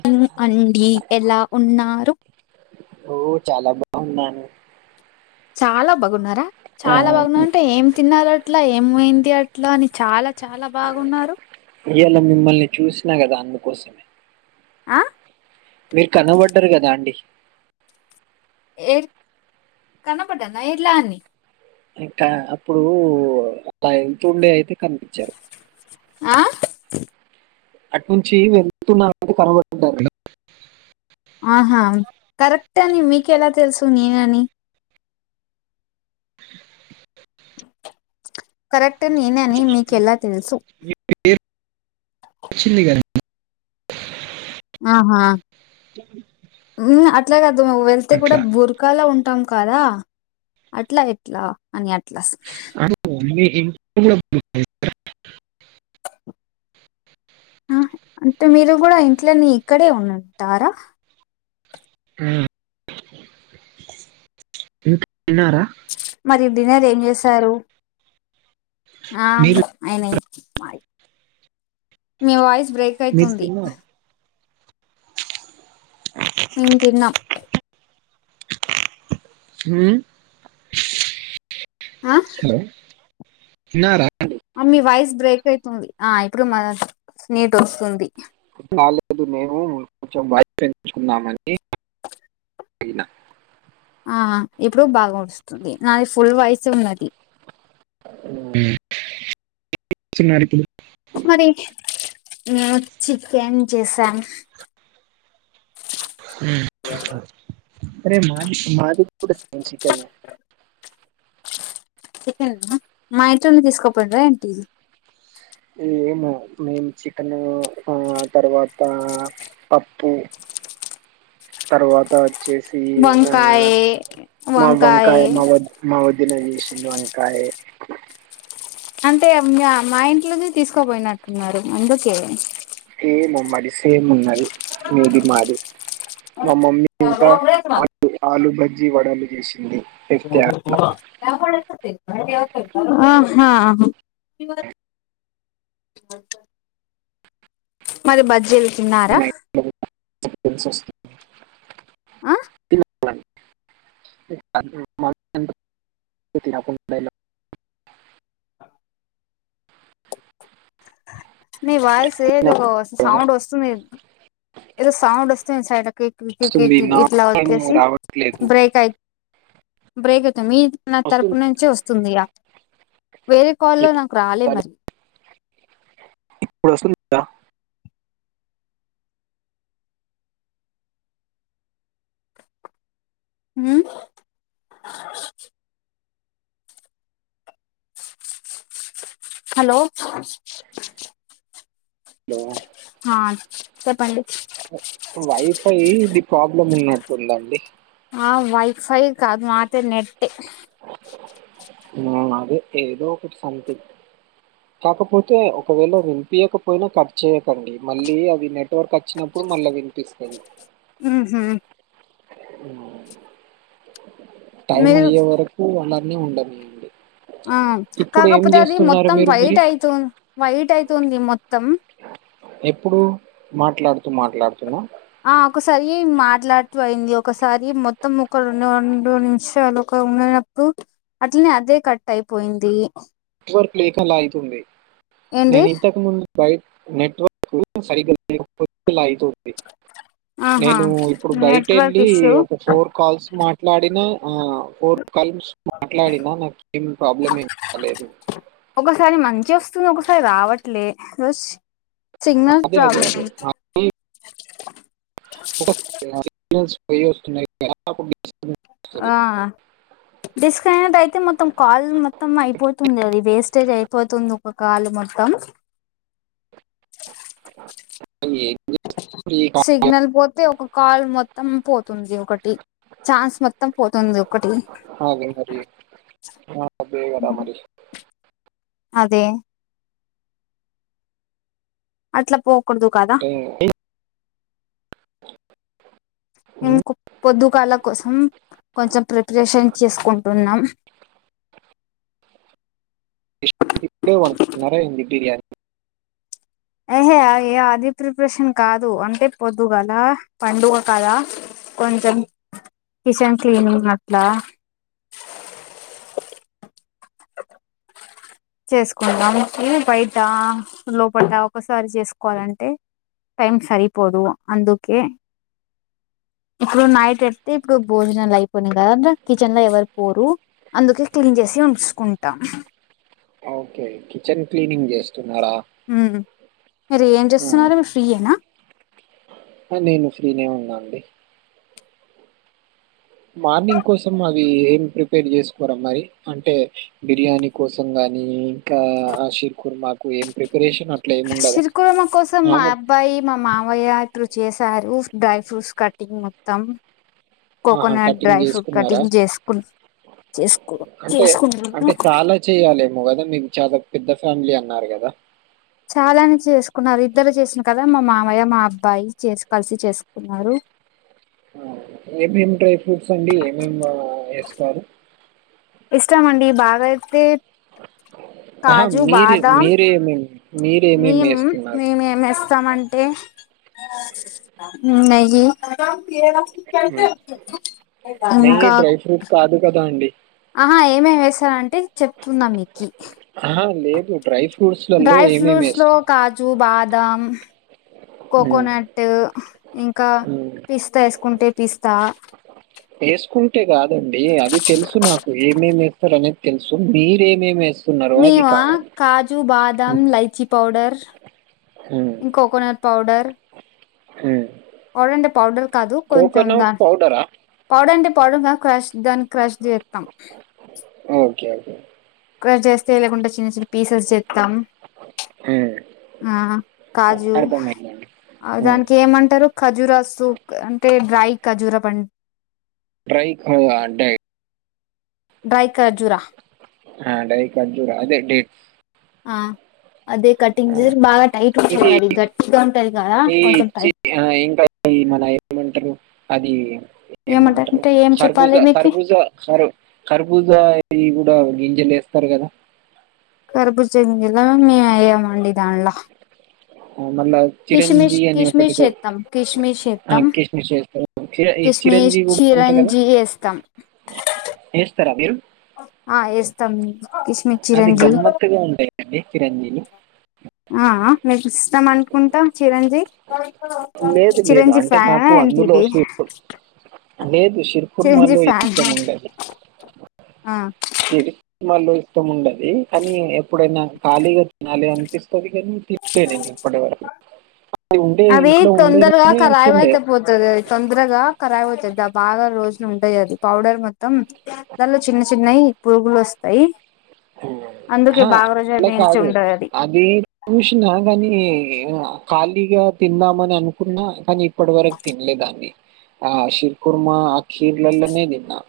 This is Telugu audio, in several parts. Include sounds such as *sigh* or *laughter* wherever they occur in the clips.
హాయ్ అండీ ఎలా ఉన్నారు ఓ చాలా బాగున్నాను చాలా బాగున్నారా ఆ చాలా బాగున్నారు అంటే ఏం తిన్నారో అట్లా ఏమైంది అట్లా అని చాలా చాలా బాగున్నారు ఇవాళ మిమ్మల్ని చూసినా కదా అందుకోసమే ఆ మీరు కనవబడ్డరు కదా అండి కనపన్నా ఇర్లా అన్నిీ ఇంకా అప్పుడు అలా ఎతుే అయితే కనిపించారు ఆ అటు నుంచి వెళ్తున్నంటే కనబడుంటారు ఆహా కరెక్ట అని మీకెలా తెలుసు నేను అని కరెక్ట్ అట్ట నేనే అని మీకెలా తెలుసు వచ్చింది కదా ఆహా అట్లాగ అదు వెళ్తే కూడా అట్లా బురకాాల ఉంట ఉంటాం కదా అట్లా ఎట్లా అని అట్లా అవును, మీ ఇంట్లో కూడా బుక్- ఆ అంటే మీరు కూడా ఇంట్లని ఇక్కడే ఉంటారా ఆ మీనారా మరి డిన్నర్ ఏం చేశారు ఆ మీరు అయినయి మీ వాయిస్ బ్రేక్ మీరు అయితుంది తిన్నారా మేం తిన్నాం హ ఆ తిన్నారా మీ వాయిస్ బ్రేక్ అయితుంది ఆ ఇప్పుడు మ నీట్ వస్తుంది బాలేదు మేము కొంచెం వ పెంచంచుకున్నామని అవున ఆ ఇప్పుడు బాగా వస్తుంది నాది ఫుల్ వయసు ఉన్నది చిన్నారికి మరి మేము చికెన్ చేసాం అరే మాది మాది సం క మా ఇట్ని తీసుకోపోంరా ఎంటిది ఏమో మేము చికెన్ ఆ తర్వాత పప్పు తరువాత వచ్చేసి ఆ వంకాయ మా వంకాయ మా వ మా వద్ద దినజేషిన్ అంకాయ అంటే మా ఇంట్లో తీసుకోపోయినట్టున్నారు అందుకే మమ్మరిసే ఉన్నది మీది మాది మా మమ్మీ ఇంకా ఆలు బజ్జి వడలు చేసింది తెస్తే మ ఆహా మరి బజ్జీలు తిన్నారా స సస్త *unintelligible* ఆ *unintelligible* న వాయిస్ ఏద సౌండ్ వస్తుంది ఏదోజ సౌండ్ వస్తు చయ క్ వస్తుంది ఇ నా ఇట్లాతే ఏమో రావట్లేదు బ్రేక్ యి బ్రేక్ మీ నా వస్తుంది తరపు నుంచి వస్తుందియా వేరే కాల్లో నాకు రాలే మరి ఇప్పుడుసా హ హలో హలో హా చెప్పండి ఉందండి ఆ వైఫై కాదు మాధీ నెట్ అది ఏదో ఒక సంతింగ్ కాకపోతే ఒకవేళ వింపియకపోయినా కట్ చేయకండి మళ్ళీ అవి నెట్వర్క్ వచ్చినప్పుడు మళ్ళా వినిపిస్తుంది ఆ టైం మీరు అయ్యే వరకు అలానే ఉండదు అండి ఆ కాకపోతే అది మొత్తం మీరు మరి? వైట్ అయితు వైట్ అయితు తుంది మొత్తం ఎప్పుడు మాట్లాడుతూ మాట్లాడుతున్నా ఆ ఒకసారి మాట్లాడుతూ అయింది ఒకసారి మొత్తం ఒక రెండు రెండు నిమిషాలు ఒక ఉండనప్పుడు అట్లనే అదే కట్ అయిపోయింది వర్క్ లేఖలా అవుతుంది ఏంది నేను ఇంతకు ముందు బైట్ నెట్వర్క్ సైకల్ లా అవుతుంది ఆహా నేను ఇప్పుడు బయట నెట్వర్క్ వెళ్ళి ఇష్యూ ఒక ఫోర్ కాల్స్ మాట్ మాట్లాడినా ఆ ఫోర్ కల్మ్స్ మాట్లాడినా నాకు ఏం ప్రాబ్లం ఏంకాలేదు ఒకసారి మంచి వస్తుంది ఒకసారి రావట్లే రోజ సిగ్నల్ అదే అదే అదే. ప్రాబ్లమ్ మళ్ళీ వస్తున్నాయి *unintelligible* వస్తది. ఆ డిస్కనెక్ట్ అయితే మొత్తం కాల్ మొత్తం అయిపోతుంది అది వేస్ట్ స్టే అయిపోతుంది ఒక కాలు మొత్తం అ సిగ్నల్ పోతే ఒక కాల్ మొత్తం పోతుంది ఒకటి ఛాన్స్ మొత్తం పోతుంది ఒకటి బే మరి బ గడా మరి *unintelligible* అదే అట్లా పోకూడదు కదా అంటే ఇ ప *unintelligible* అప్పల కోసం కొంచెం ప్రిపరేషన్ చేసుకుంటున్నాం న్నారా ఇ ప్రయాణి *unintelligible* ఆహా అ అది ప్రిపరేషన్ కాదు అంటే పొద్దు కలా పండుగ కదా కొంచెం అ కిషన్ క్లీనింగ్ అట్లా అ అ చేసుకుందాం బయట లోపల ఒకసారి చేసుకోవాలంటే టైం సరిపోదు అందుకే ఇప్పుడు నైట్ పెడితే ఇప్పుడు భోజనాలు అయిపోయినాయి కదా కిచెన్ లో ఎవరు పోరు అందుకే క్లే చేసి ఉంచుకుంటాం ఓకే కిచెన్ క్లీనింగ్ చేస్తున్నారా ఉమ్ మీరు ఏం చేస్తున్నారు మీరు ఫ్రీయేనా ఆ నేను ఫ్రీనే ఉన్నా అండి మార్నింగ్ కోసం అది ఏమి ప్రిపేర్ చేసుకోరా మరి అంటే బిర్యానీ కోసం కానీ ఇంకా షీర్ కుర్మా కు ఏం ప్రిపరేషన్ అ షీర్ కుర్మా కోసం మా అబ్బాయి మా మావయ్య ప్పు చేసారు డ్రై ఫ్రూట్స్ కటింగ్ మొత్తం ఆహా! కోకోనట్ కటింగ్ డ్రై ఫ్రూట్ జేసుకున్నారా? కటింగ్ చేసుకును అంటే అంటే చాలా చెయాలేమో కదా మీకు చాలా పెద్ద. ఫ్యామిలీ అన్నారు కదా. చాలానే చేసుకున్నారు ఇద్దరు చేసిన కదా మా మామయ్య మా అబ్బాయి చేసి కలిసి చేసుకున్నారు. ఏమేమి డ్రై ఫ్రూట్స్ అండి ఏమేం వేస్తారు. ఇష్టమండి బాగా అయితే. అహా! కాజు మీరు బాదం మీరేమేం మీరేమేమి మేం ఏస్తున్నారు? మేమేంేస్తామంటే. నెయ్యి. హ్మ్. నెయ్యి ఇంకా. డ్రై ఫ్రూట్ కాదు గదా అండి. ఆహా ఏమే వేశారంటే చెప్తుందాం మీక్కి. అహా! లేదు ్రైవ్. డ్రై ఫ్రూట్స్ లో కాజు బాదం హ్మ్. కోకోనట్. ఇంకా హ్మ్. పిస్తా వేసుకుంటే పిస్తా. వేసుకుంటే కాదండి అది తెలుసు నాకు ఏమేమిే. స అనేది తెలుసు మీరేమేమిస్త. మేము కాజు, బాదం హ్మ్. లైచి పౌడర్. హ్మ్. ఇంకా కోకోనట్ పౌడర్. హ్మ్. పౌడర్ అంటే పౌడర్ కాదు కొంచెం దా కోకోనట్ పౌడరా? పౌడర్ అంటే. పడుంగా క్రాష్ దన్ క్రాష్ చేస్తాం. Okay okay. క్ర చేస్తే లేకుండా చిన్న చిన్న పీసెస్ చేస్తాం. హ్మ్. ఆ కాజు. అర్థమైందండి. హ్మ్. దానికి ఏమంటారు ఖజూరాస్తు అంటే డ్రై ఖజూర పం. ట్రైంటడై. డ్రై కజూరా. డై కజూరా అదే డేట్. ఆ అదే కటింగ్ బాగా టైట్ ఉంటుంది ఇది అది గట్టిగా ఉంటుది కదా కొంచెం టైట్. ది మన ఏమంటారు అది. ఏమంటారు ఏమంటారంటే ఏం చెప్పాలి మీకి ఖర్బూజాఖర్బూజా సారీ ఖర్బూజా ఇది కూడా. ఏంజలుస్తారు కదా. కర్పూ జం జిల్లా మ మీ అయ మండి దాన్లా. మళ్ళ చిరంజీ అని కిస్మిస్ ఒకటితో చేస్తాం కిస్మిస్ చేస్తాం కృష్ణ చేస్త. ఈ కిస్మిస్ చిరంజీ కూడా ఉంటా కదా. చిరంజి వేస్తాం మీరు ఆ వేస్తాం మే కిష్మి అది చిరంజీ. గమ్మత్తుగా ఉంటాయండి చిరంజీవి ఆ మీకు ఇస్తాం అనుకుంటా చిరంజీ. లేదు లేదు చిరంజీ అంటే ఫ్యానా నాకు ఏంటి అందులో ఇది సపు. లేదు చిరంజీ షిర్కుర్మాలో ఇష్టం ఫ్యానా ఉండదు. ఆ. చెడి వాళు ఇష్టం ఉండది కానీ ఎప్పుడైనా ఖాళీగా తినాలి అని. స్ పటవ అది తొందరగా రాయం తినలే అయితే పోతుది అది తొందరగా. ఖరాయి అవుతుది బాగా రోజులు ఉంటాయి అది పౌడర్ మొత్తం దానిలో చిన్న చిన్నవి పురుగులు వస్తాయి. ఉ. అందుకే హ బాగా రోజులు అలా నిలిచి కాదు ఉండదు అది అదే చూషిన కానీ. ఖాళీగా తిందామని అనుకున్నా కానీ ఇప్పటి వరకు తినలేదాన్ని. ఆ శరుఖర్మా ఆక్కీర్లనేదిన్నా.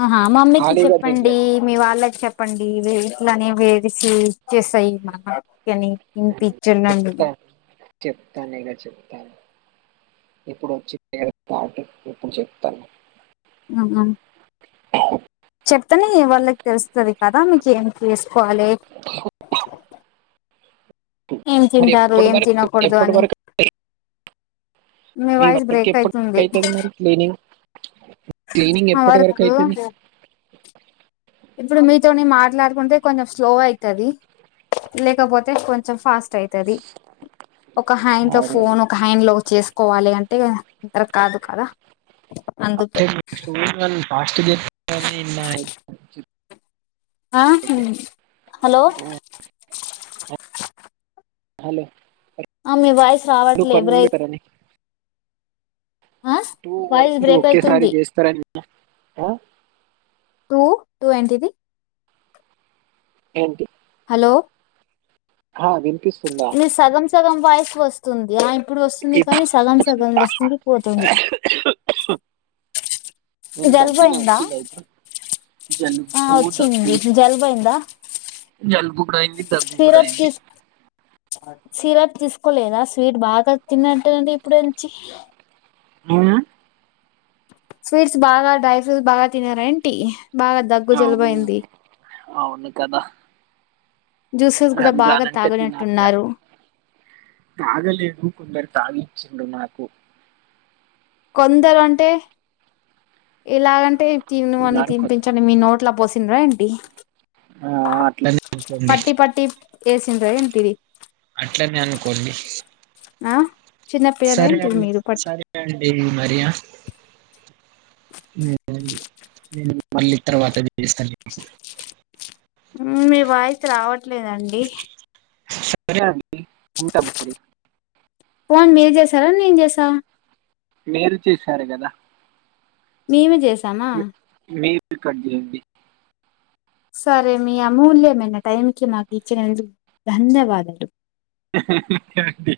ఆహా మమ్మీకి చెప్పండి మీ వాళ్ళకి చెప్ప. చెప్పండి ఇ ఇట్లానే వేదిసి ఇచ్చేసాయి మన. అని తినిపించండి చెప్తా చెప్తాను ఇక చెప్తాను. ఇప్పుడు వచ్చి *unintelligible* అప్పుడు చెప్తాను చెప్తనే కదా వాళ్ళకి తెలుస్తుంది కదా మీకేం చేసుకోవాలె ఏం మరి తింటారు ఎప్పటి ఏం వరకు తినకూడదు ఎప్పటి అని వరకు మీ వాయిస్ వర్క్ బ్రేక్ ఎప్పటి వరకు అయితుంది అవుతుంది మరి క్లీనింగ్ క్లీనింగ్ ఎప్పటి అవర్ వరకు కు అవుతుంది ఇప్పుడు మీతోని మాట్లాడుకుంటే కొంచెం స్లో అయితది లేకపోతే కొంచెం ఫాస్ట్ అయితది ఒక హ్యాండ్ లో అరే, ఫోన్ ఒక హ్యాండ్ లో వ చేసుకోవాలి అంటే ఇగ కరెక్ట్ కాదు కదా అందుకే టూ ఇన్ వన్ *unintelligible* ఇన్న ఆ హలో హలో ఆ మీ వాయిస్ రావట్లే పనులు బ్రేక్ *unintelligible* కదండి ఆ టూ వాయిస్ వర్కులు బ్రేక్ ఒకేసారి అయితుంది చేస్తరని టూ టూ ఏంటిది ఏంటి హలో ఆ వినిపిస్తుందా మీది సగం సగం వాయిస్ వస్తుంది ఆ ఇప్పుడు వస్తుంది ఇప్- కానీ సగం సగం వస్తుంది పోతుంది నేను దగ్గిన జలుబయిందా వచ్చింది అయితే ఆ జలుబు వచ్చింది దగ్గు జలుబయిందా జలుబు కూడా అయింది దగ్గు కూడా సిరప్ అయింది తీసు సిరప్ తీసుకోలేదా స్వీట్ బాగా తిన్నట్టుంది ఎప్పటినుంచి ఆ స్వీట్స్ బాగా డ్రై ఫ్రూట్స్ బాగా తినరేంటి బాగా అవును దగ్గుజలుబయింది అవును కదా రంజాన్ అంటే తినాలిగ తాగినట్టున్నారు తాగలేదు కొందరు తాగిచిండ్రు నాకు కొందరు అంటే ఎలాగంటే తిను అని ఉన్నారు కొందరు తినిపించండి మీ నోట్ల పోసినరా ఏంటి ఆ, అట్లనే అనుకోండి పట్టి పట్టి ఏసిన్రా ఏంటిది అట్లనే అనుకోండి ఆ చిన్న పిల్లలు ఏంటిది సరేనండి మీరు పట్ సరే అండి ఇగ మరి నేను మళ్ళీ తర్వాత చేస్తలేండి మ్ మీ వాయిస్ రావట్లేదండి సరే అండి ఉంట మరి ఫోన్ మీరు చేసారా నేన్ చేసా మీరు చేశారు గదా నేనే చెస్ మి మీరే కట్ చేయండి సరే మీ అమూల్యమైన టైంకిి నాకు ఇచ్చనందుకు ధన్యవాదాలు ఓకే అండి